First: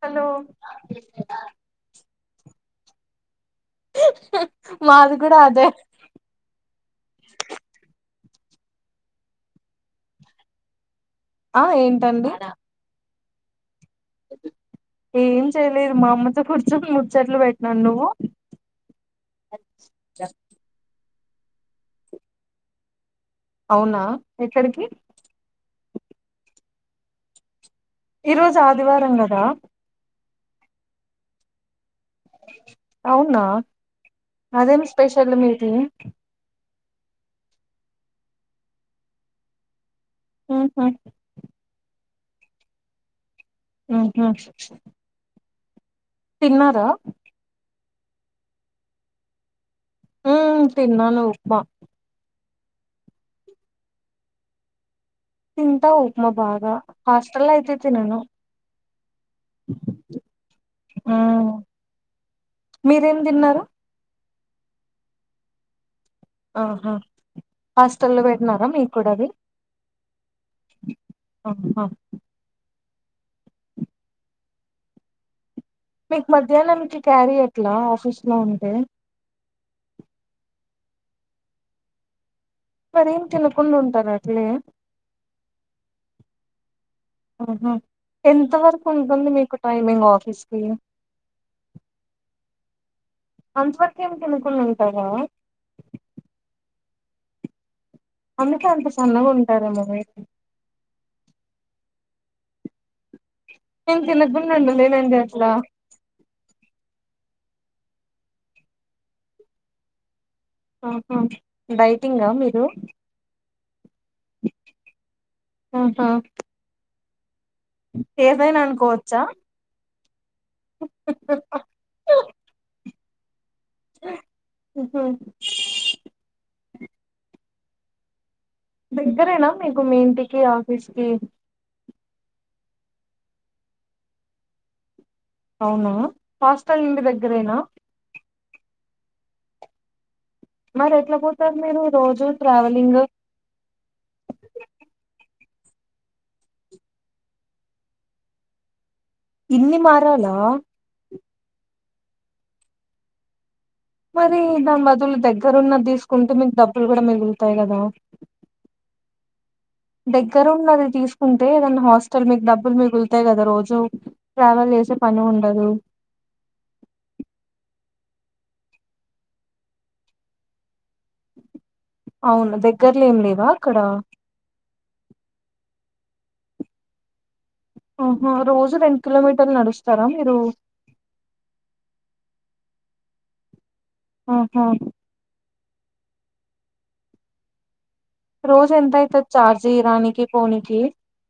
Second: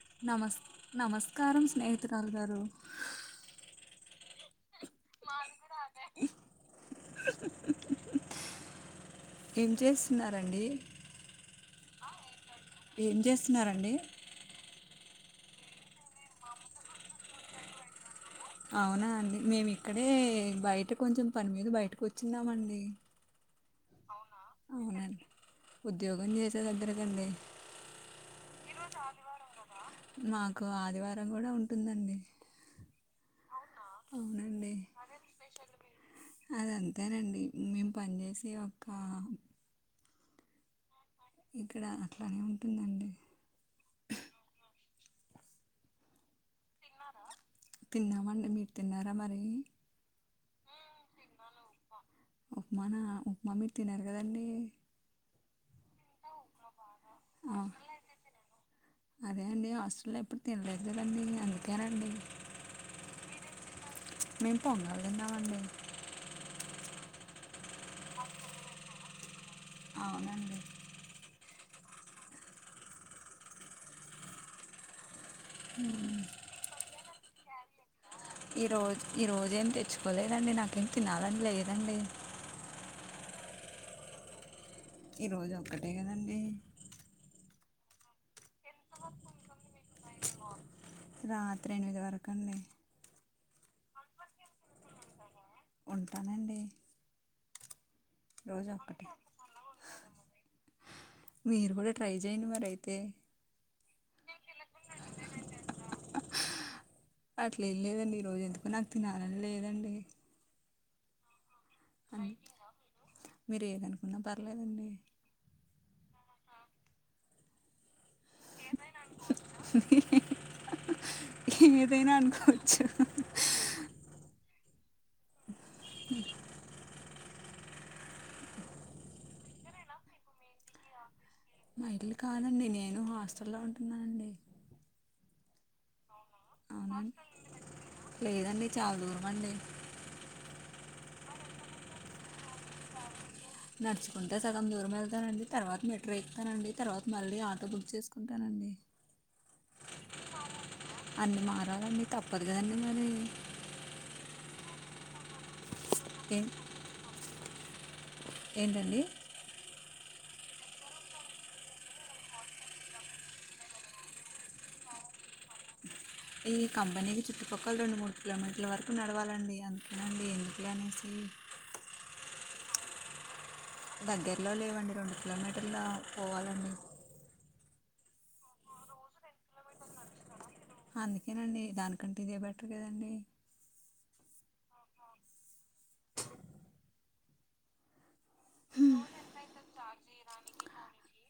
Hello తల్ గారు మాది కూడా అదే ఏం చేస్తున్నారండి ఆ ఏంటండి ఏం చేస్తున్నారండి ఏం చేయలేదు మా అమ్మతో కూర్చొ ముచ్చట్లు పెట్టినాను నువ్వు అవునా అండి మేమి ఇక్కడే బయట కొంచెం పని మీద బయటకు వచ్చిందామండి అవునా ఎక్కడికి అవునండి ఉద్యోగం చే సంత దెగారికండి ఈరోజు ఆదివారం కదా మాకు ఆదివారం కూడా ఉంటుందండి అవునా అవునండి అదేం స్పెషల్ మీది అది అంతేనండి మేము పనిచేసి ఒక హుహు ఇక్కడ అట్లానే ఉంటుందండి ఉహు తిన్నారా తిన్నామండి మీరు తిన్నారా మరి ఉ తిన్నాను ఉప్మా ఉప్మానా ఉప్మా మీరు తినరు కదండి తింటా ఉప్మా బాగా హాస్టెల్ అయితే తినను అదే అండి హాస్టల్లో ఎప్పుడు తినలేదు కదండి ఉమ్ అందుకేనండి మీరేం తిన్నారు మేము పొంగల్ తిన్నామండి ఆహా హాస్టల్ లో పెట్నారా మీకు కూడా అది అవునండి అం హా మీకు మధ్యాహ్నం చికె క్యారియట్లా ఆఫీస్ లో ఉంటే ఈరోజు ఈరోజు ఏం తెచ్చుకోలేదండి నాకు తినాలని లేదండి మరేం తినకుండా ఉంటారు అట్లే ఈరోజు ఒక్కటే కదండి ఆహ ఎంత వరకు ఉంటుంది మీకు టైమింగ్ ఆఫీస్ కి రాత్రి ఎనిమిది వరకు అండి అంత వరకు ఏమి తినుకుండా ఉంటారా ఉంటానండి అందుకే రోజు అంత ఒక్కటే సన్నగా ఉంటారేమో మీరు మీరు కూడా ట్రై చేయండి మరి అయితే నేను తినకు కుండ ఉండలేనండి అట్లా అట్లే ఏం లేదండి ఈరోజు ఎందుకు నాకు తినాలని లేదండి ఆహా డైటింగా మీరు మీరు ఏదనుకున్నా పర్లేదండి ఉహు ఉ ఏదైనా అనుకోవచ్చా ఏదైనా అనుకోవచ్చు అ [inaudible] [inaudible] [inaudible] దగ్గరేనా మీకు మీ ఇంటికి ఆఫీస్ కి మైలు కాదండి నేను హాస్టల్లో ఉంటున్నానండి. అవునా హాస్టల్ నుం అవునండి దగ్గరేనా లేదండి. చాలా దూరం అండి. మరి ఎట్లా పోతారు మీరు రోజు ట్రావెలింగ్ నడుచుకుంటే సగం దూరం వెళ్తానండి. తర్వాత మెట్రో ఎక్కుతానండి. తర్వాత మళ్ళీ ఆటో బుక్ చేసుకుంటానండి. ఇన్ని మారాలా అన్నీ మారాలన్నీ తప్పదు కదీ మరి మరి దాని బదులు దగ్గరున్న ద తీకుంటే ఏ మీకు డబ్బులు కూడా మి అంటే కదా ఏంటండి దగ్గర ఉన్నది తీసుకుంటే ఏదనా హాస్టల్ మీకు డబ్బులు మిగులుతాయి కదా రోజు ట్రావెల్ చేసే పని ఉండదు. ఈ కంపెనీకి చుట్టుపక్కల రెండు, మూడు కిలోమీటర్ల వరకు నడవాలండి. అందుకేనండి ఎందుకులే అనేసి అవును దగ్గర్లో ఏం లేవా అక్కడ దగ్గరలో లేవండి రెండు కిలోమీటర్ల పోవాలండి ఆహో రోజు రెండు కిలోమీటర్లు నడుస్తారా మీరు. అందుకేనండి దానికంటే ఇదే బెటర్ కదండి ఆహా రోజు ఎంత అవుతు చార్జి రానికి పోనీనికి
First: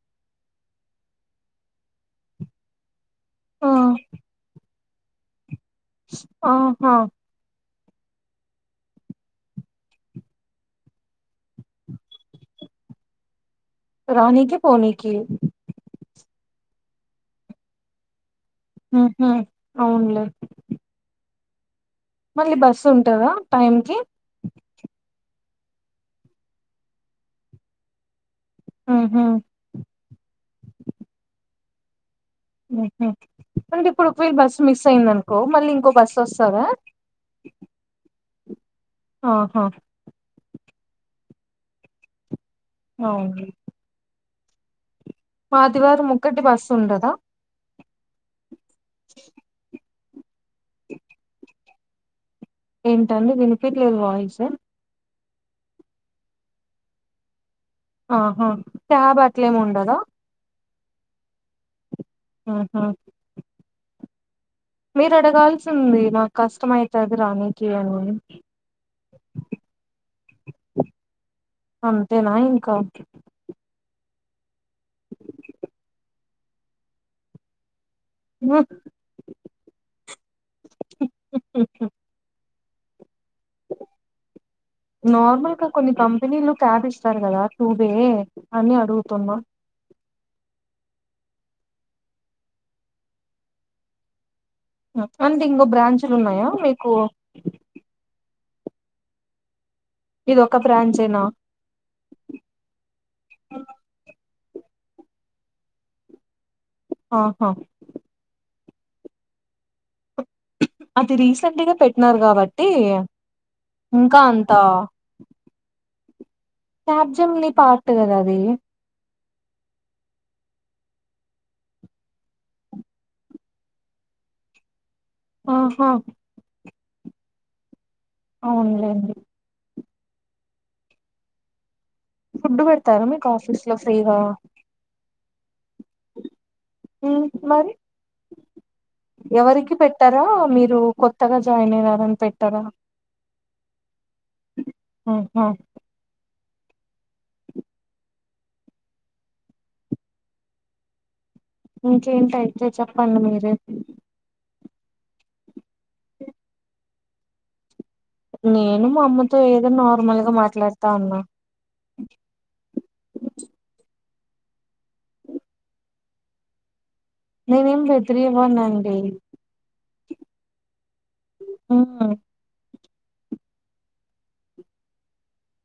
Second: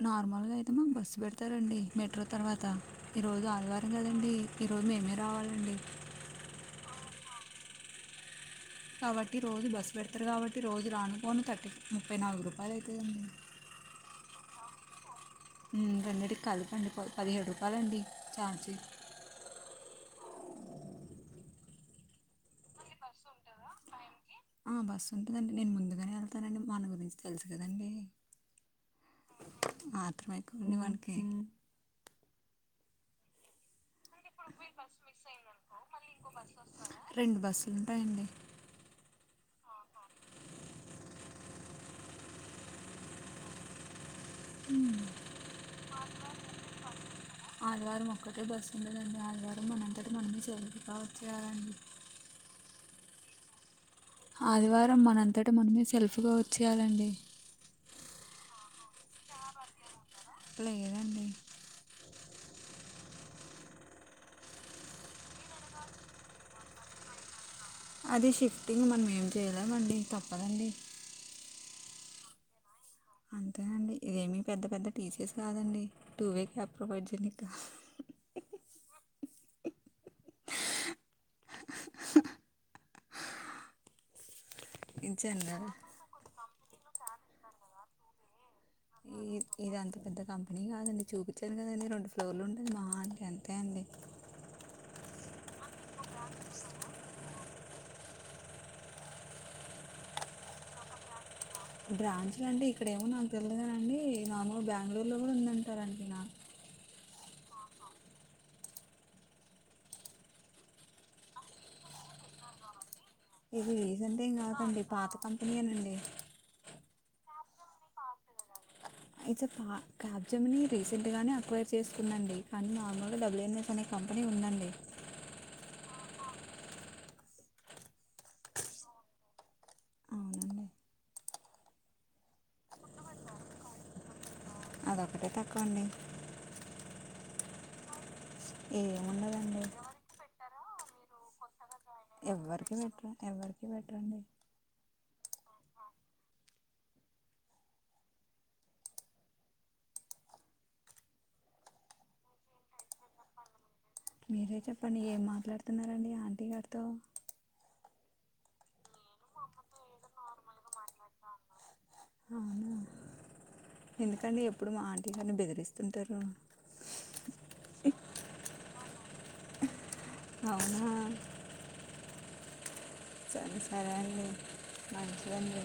నార్మల్గా అయితే మాకు బస్సు పెడతారండి మెట్రో తర్వాత ఈ రోజు ఆదివారం కదండి రోజు మేమే రావాలండి ఆహా కాబట్టి రోజు బస్సు పెడతారు. కాబట్టి రోజు రానుకోను థర్టీ ముప్పై నాలుగు రూపాయలు అవుతుందండి. రనీకి పోనీకి ఊ రెండిటి కలిపండి పదిహేడు రూపాయలండి ఛార్జీ అహ అవున్లే మళ్ళీ బస్సుటందా టైం కి ఆ బస్సు ఉంటాదండి నేను ముందుగానే వెళ్తానండి. మన గురించి తెలుసు కదండి. ఉహు మాత్రమైకున్ని మనకి ఆహా మంటఇప్ ఇప్పుడు ఇ బస్ మిస్ అయింది. అనుకో మళ్ళ ఇంకో బస్ వస్తందా, రెండు బస్సులు ఉంటాయండి ఆహా అవును ఆదివారం ఒక్కటి బస్సు ఉండదా [inaudible] ఆదివారం మొక్కటి బస్ ఉంటది ఆదివారం మనంత అ మన్నీ చేరి ఉండవచ్చు గా ఎంటండి వినిపి ఆదివారం మన అంతట మనమే సెల్ఫ్గా వచ్చేయాలండి ఆహా క్యాబ్ అట్లేముండదా లేదండి ఆహా మీరు అడగాల్సింది నాకు కష్టమైతది రాని అది షిఫ్టింగ్ మనం ఏం చేయలేమండి తప్పదండి అంతేనా ఇంకా అంతేనండి ఇదేమి పెద్ద పెద్ద టీసిస్ కాదండి నువ్వే క్యాబ్ ప్రొవైడ్ చేయిక హుమ్ హుమ్ హుమ్ ఇది నార్మల్ గా జనరల్ కొన్ని కంపెనీలు క్యాబ్ ఇస్తారు కదా టూబే ఏ ఏద అంత పెద్ద కంపెనీ కాదండి చూపించాను కదండి రెండు ఫ్లోర్లు ఉండది మహా అయితే అంతే అండి అంతే అంటే ఇంకో బ్రాంచులు ఉన్నాయా మీకు ఇది ఒక బ్రాంచేనా బ్రాంచ్లు అంటే ఇక్కడ ఏమో నాకు తెలవదనండి మామూలు బెంగళూరులో కూడా ఉందంటారంటడి నా ఆహా అది రీసెంట్గా పెట్టినారు కాబట్టి ఇది ఇంకా రీసెంట్ ఏం అంత కదాండి పాత కంపెనీ ఏ నండి క్యాప్జెమినీ పాట్ కదా అది ఇస పా క్యాబ్జమ్ని రీసెంట్గానే అక్వైర్ చేసుకుందండి కానీ నార్మల్గా డబ్ల్యూన్ఎస్ అనే కంపెనీ ఉందండి ఓహా అవునులేండి అవునండి ఫుడ్ పెడతారా మీకు ఆఫీస్ లో ఫ్రీగా ఒకటే తక్కువండి మ్ మరి ఏముండదండి ఎవరికి పెట్టారా మీ కొత్తగా జాయినా ఎవ్వరికి పెట్టరు ఎవ్వరికి పెట్టరండి ముహుం [inaudible] ఇంకేంటయితే చెప్పండి మీరె మీరే చెప్పండి ఏం మాట్లాడుతున్నారండి ఆంటీ గారితో నే మా అమ్మతో ఏదో నార్మల్గా మ లేస్తా ఉన్నా అవునా ఎందుకండి ఎప్పుడు మా ఆంటీ గారిని బెదిరిస్తుంటారు నేనేం బెద్రివ్వనండి అవునా ఉమ్ సరే సరే అండి మంచిదండి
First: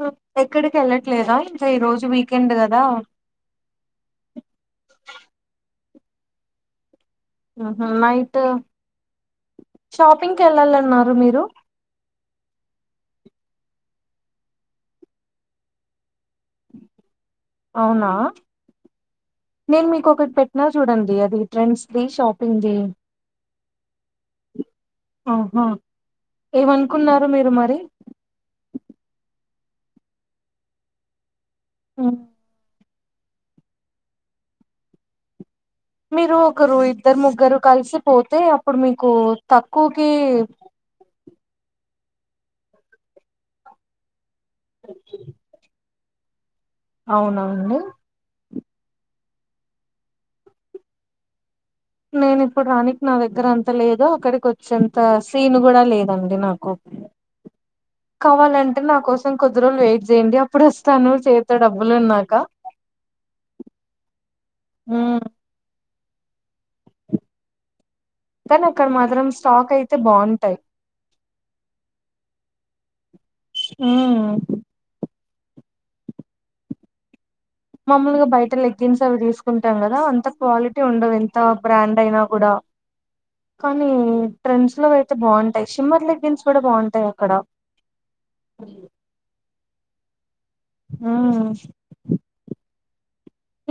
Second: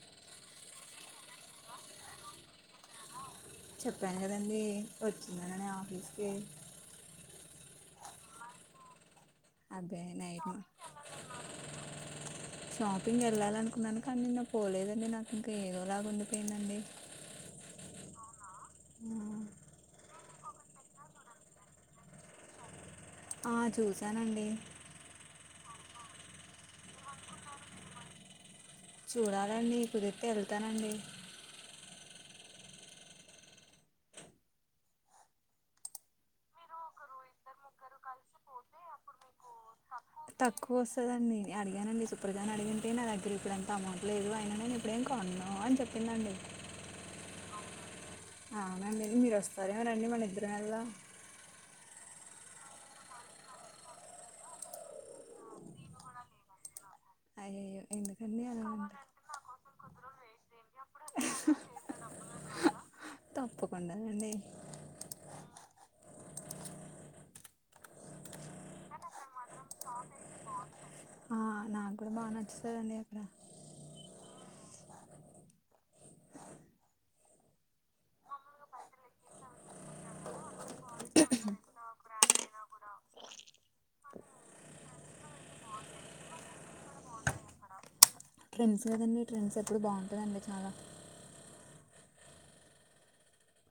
హమ్ ఎక్కడికి ఏళ్లట్లేదా ఇంకా ఈ రోజు వీకెండ్ కదా చెప్పాను కదండి వచ్చిందననే ఆఫీస్ చే ఆహా నైటు అబ్బాయి షాపింగ్ నైట్ కెళ్ళాలన్నారు మీరు షాపింగ్ ఎళ్ళాలనుకున్నాను కానీ నిన్న పోలేదండి నాకు ఇంకా ఏదోలాగా ఉండిపోయిందండి అవునా నేన్ మీ కోకట్ పెట్ ఇలా చూడండి అది ట్రెండ్స్ ది షాపింగ్ది ఆ చూసానండి ఆహా ఏమనుకున్నారు మీరు మరి చూడాలండి కుదిర్తే ఎల్తానండి మ్ మీరు ఒకరు ఇద్దరు ముగ్గరు కలిసి పోతే అప్పుడు మీకు తక్ తక్కువస్తదండి అడిగానండీ సుప్రజనీ అడిగింటె నాదెగ్గర్ ఇప్పుడు అంత అమౌంట్ లేదు అ నేను ఇప్పుడేం కొన్ను అనీ చెప్ తినండి అవునవునండి అవునండి మీరు వస్తారేమోరండి మన ఇద్దరం వెళ్దాం నేను ఇప్పుడు రాణిక్ నా దగ్గర అంత లేదు అక్కడికి ఒచ్చేంత సీన్ కూడా లేదండి నాకు అయ్యో ఎందుకండి అలా కావాలంటే నా కోసం కొద్ది రోజ్లు వెయిట్ చేయండి అప్పుడు ఒస్తాను చేత అంటే డబ్బులు ఉన్నాక తప్పకుండా రండి మ్ కానీ అక్కడ మాత్రమ్ స్టాక్ అయితే బాగుంటాయి తదండి అట్లా ఉమ్ మాముల్గా బయట లెగ్గిన్స్ అవి తీసుకుంటాం కదా అంత క్వాలి ఉండవు ఎంత బ్రాండ్ అయినా కూడా కానీ ట్రెండ్స్ లో అయితే బాగుంటాయి షిమ్మర్స్ లెగ్గిన్స్ కూడా బాగుంటాయి అక్కడ ఇప్పుడు బాగుంటదండి చా ఆ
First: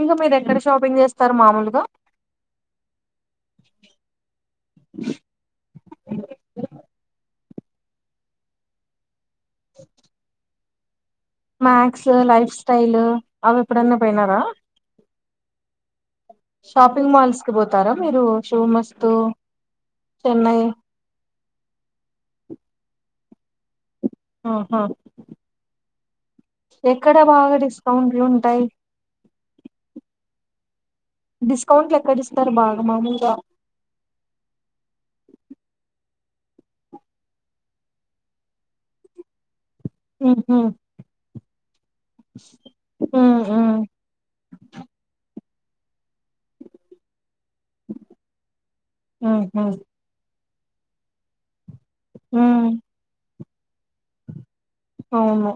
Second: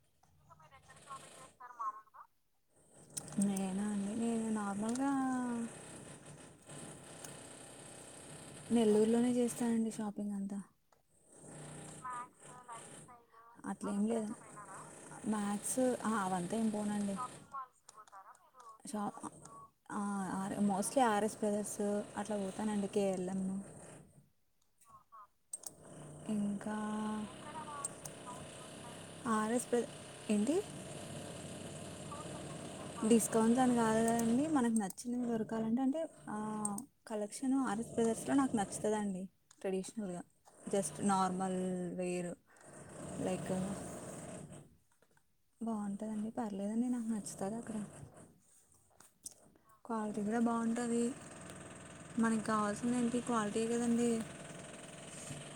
ఇంకా మీరు ఎక్కడ షాపింగ్ చేస్తారు మామూలుగా నేనా అండి నేను నార్మల్గా నెల్లూరులోనే స్తారండి షాపింగ్ అంతా మాక్స్ లైఫ్ స్టైల్ అవి ఎప్పుడన్న పోయినారా మాక్స్ అవంతా ఏం షాపింగ్ పోనండి మాల్స్ కి పోతారా మీరు షూ ష మస్తు చెన్నై మోస్ట్లీ ఆర్ఎస్ బ్రదర్స్ అట్లా పో [inaudible] ఆహా ఇంకా ఎక్కడ బాగా డిస్కౌంట్లు ఉంటాయి ఆర్ఎస్ బ్రద ఏంటి డిస్కౌంట్లుయెక్కడీస్ డిస్కౌంట్స్ అని కాదు కండి మనకు నచ్చిన వరు కాాలంటంటే కలెక్షన్ ఆర్స్ బ్రదర్స్ నాకు నచ్చుతది ట్రెడిషనల్గా ఉహు జస్ట్ నార్మల్ వేరు ఉ లైక్ ఉ బాగుంటదండి పర్లేదండి నాకు నచ్చ ఉహు క్వాలిటీ కూడా బాగు ఉంటది ఉ మనకి కావాల్సింది ఏంటి క్వాలిటీ కదండి అవును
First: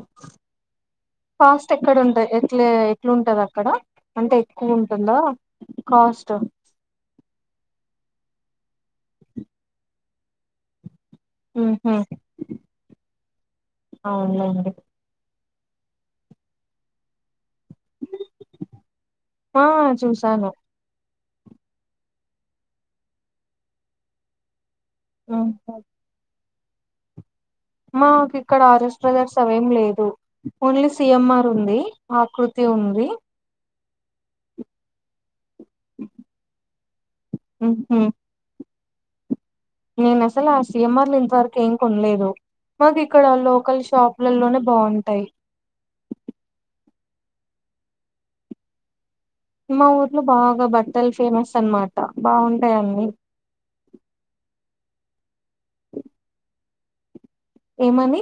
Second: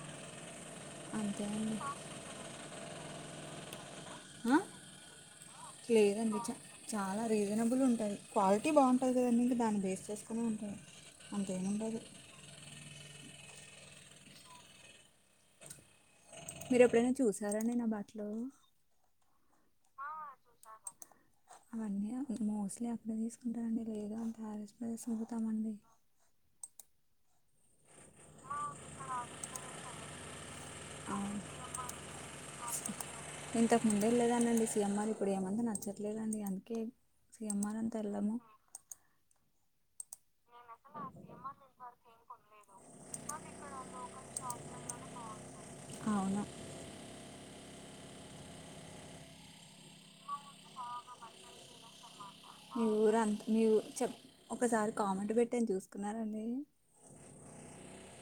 అంతే ఫాస్ట్ అండి ఎక్కడ ఉండయి ఎట్లే అట్లుంటది అక్కడ అంటే ఆ? ఎక్కువ ఉంటుందా కాస్ట్ లేదండి చా చాలా రీజనబుల్ క్వాలిటీ బాగుంటది కదండి ఇంక దాన్ని బేస్ చేసుకునే అంతెం ఉండదు అవునండి మీరు ఎప్పుడైనా చూసారాండి నా బట్టలు ఆ చూసాను అవన్నీ మోస్ట్లీ అర్థం తీసుకుంటారండి లేదు అంటే కలిసి ఉంటామండి ఉమ్. [unintelligible] మాకు ఇక్కడ ఆర్ఎస్ బ్రదర్స్ అవేం లేదు ఓన్లీ అవును సిఎంఆర్ ఉంది ఆకృతి ఉంది ముందేలేదా అండి సీఎంఆర్ ఇప్పుడు ఏమన్నా ఏం నచ్చట్లేదండి అందుకే సీఎంఆర్ అట్లా ఉహు, వెళ్ళము నేను అసలు ఆ సిఎంఆర్లో ఇంతవరకు ఏం కొనలేదు మాకు ఇక్కడ లోకల్ షాపులలోనే బాగుంటాయి అవును మా ఊర్లో బాగా బట్టల్ ఫేమస్ అన్మాట మీ ఊరు అంత్ మీ ఊరు చెప్ ఒకసారి కామెంట్ పెట్టాను చూసుకున్నారండి ఏమని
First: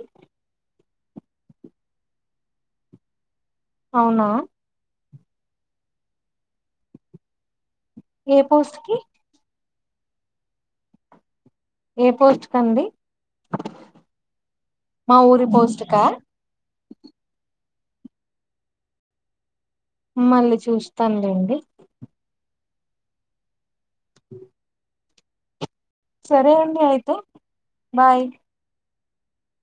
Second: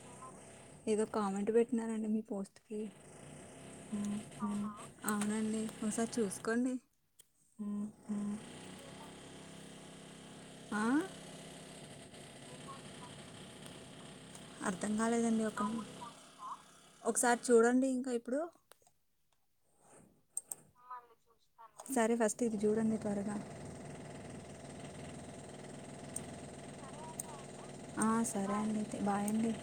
ఏదో కామెంట్ పెట్టినానండి మీ పోస్ట్ కి అవునా అవునండి ఒసారి చూసుకోండి ఉమ్. ఏ పోస్ట్ కి ఆ ఏ పోస్ట్ కండి అర్థం మా కాలేదండి ఊరి ఒక పోస్ట్ కా ఒకసారి చూడండి ఇంకా ఇప్పుడు మళ్ళీ చూస్తానులేండి సరే ఫస్ట్ ఇది చూడండి త్వరగా సరే అండి అయితే ఆ బాయ్ సరే అండి బాయ్ అండి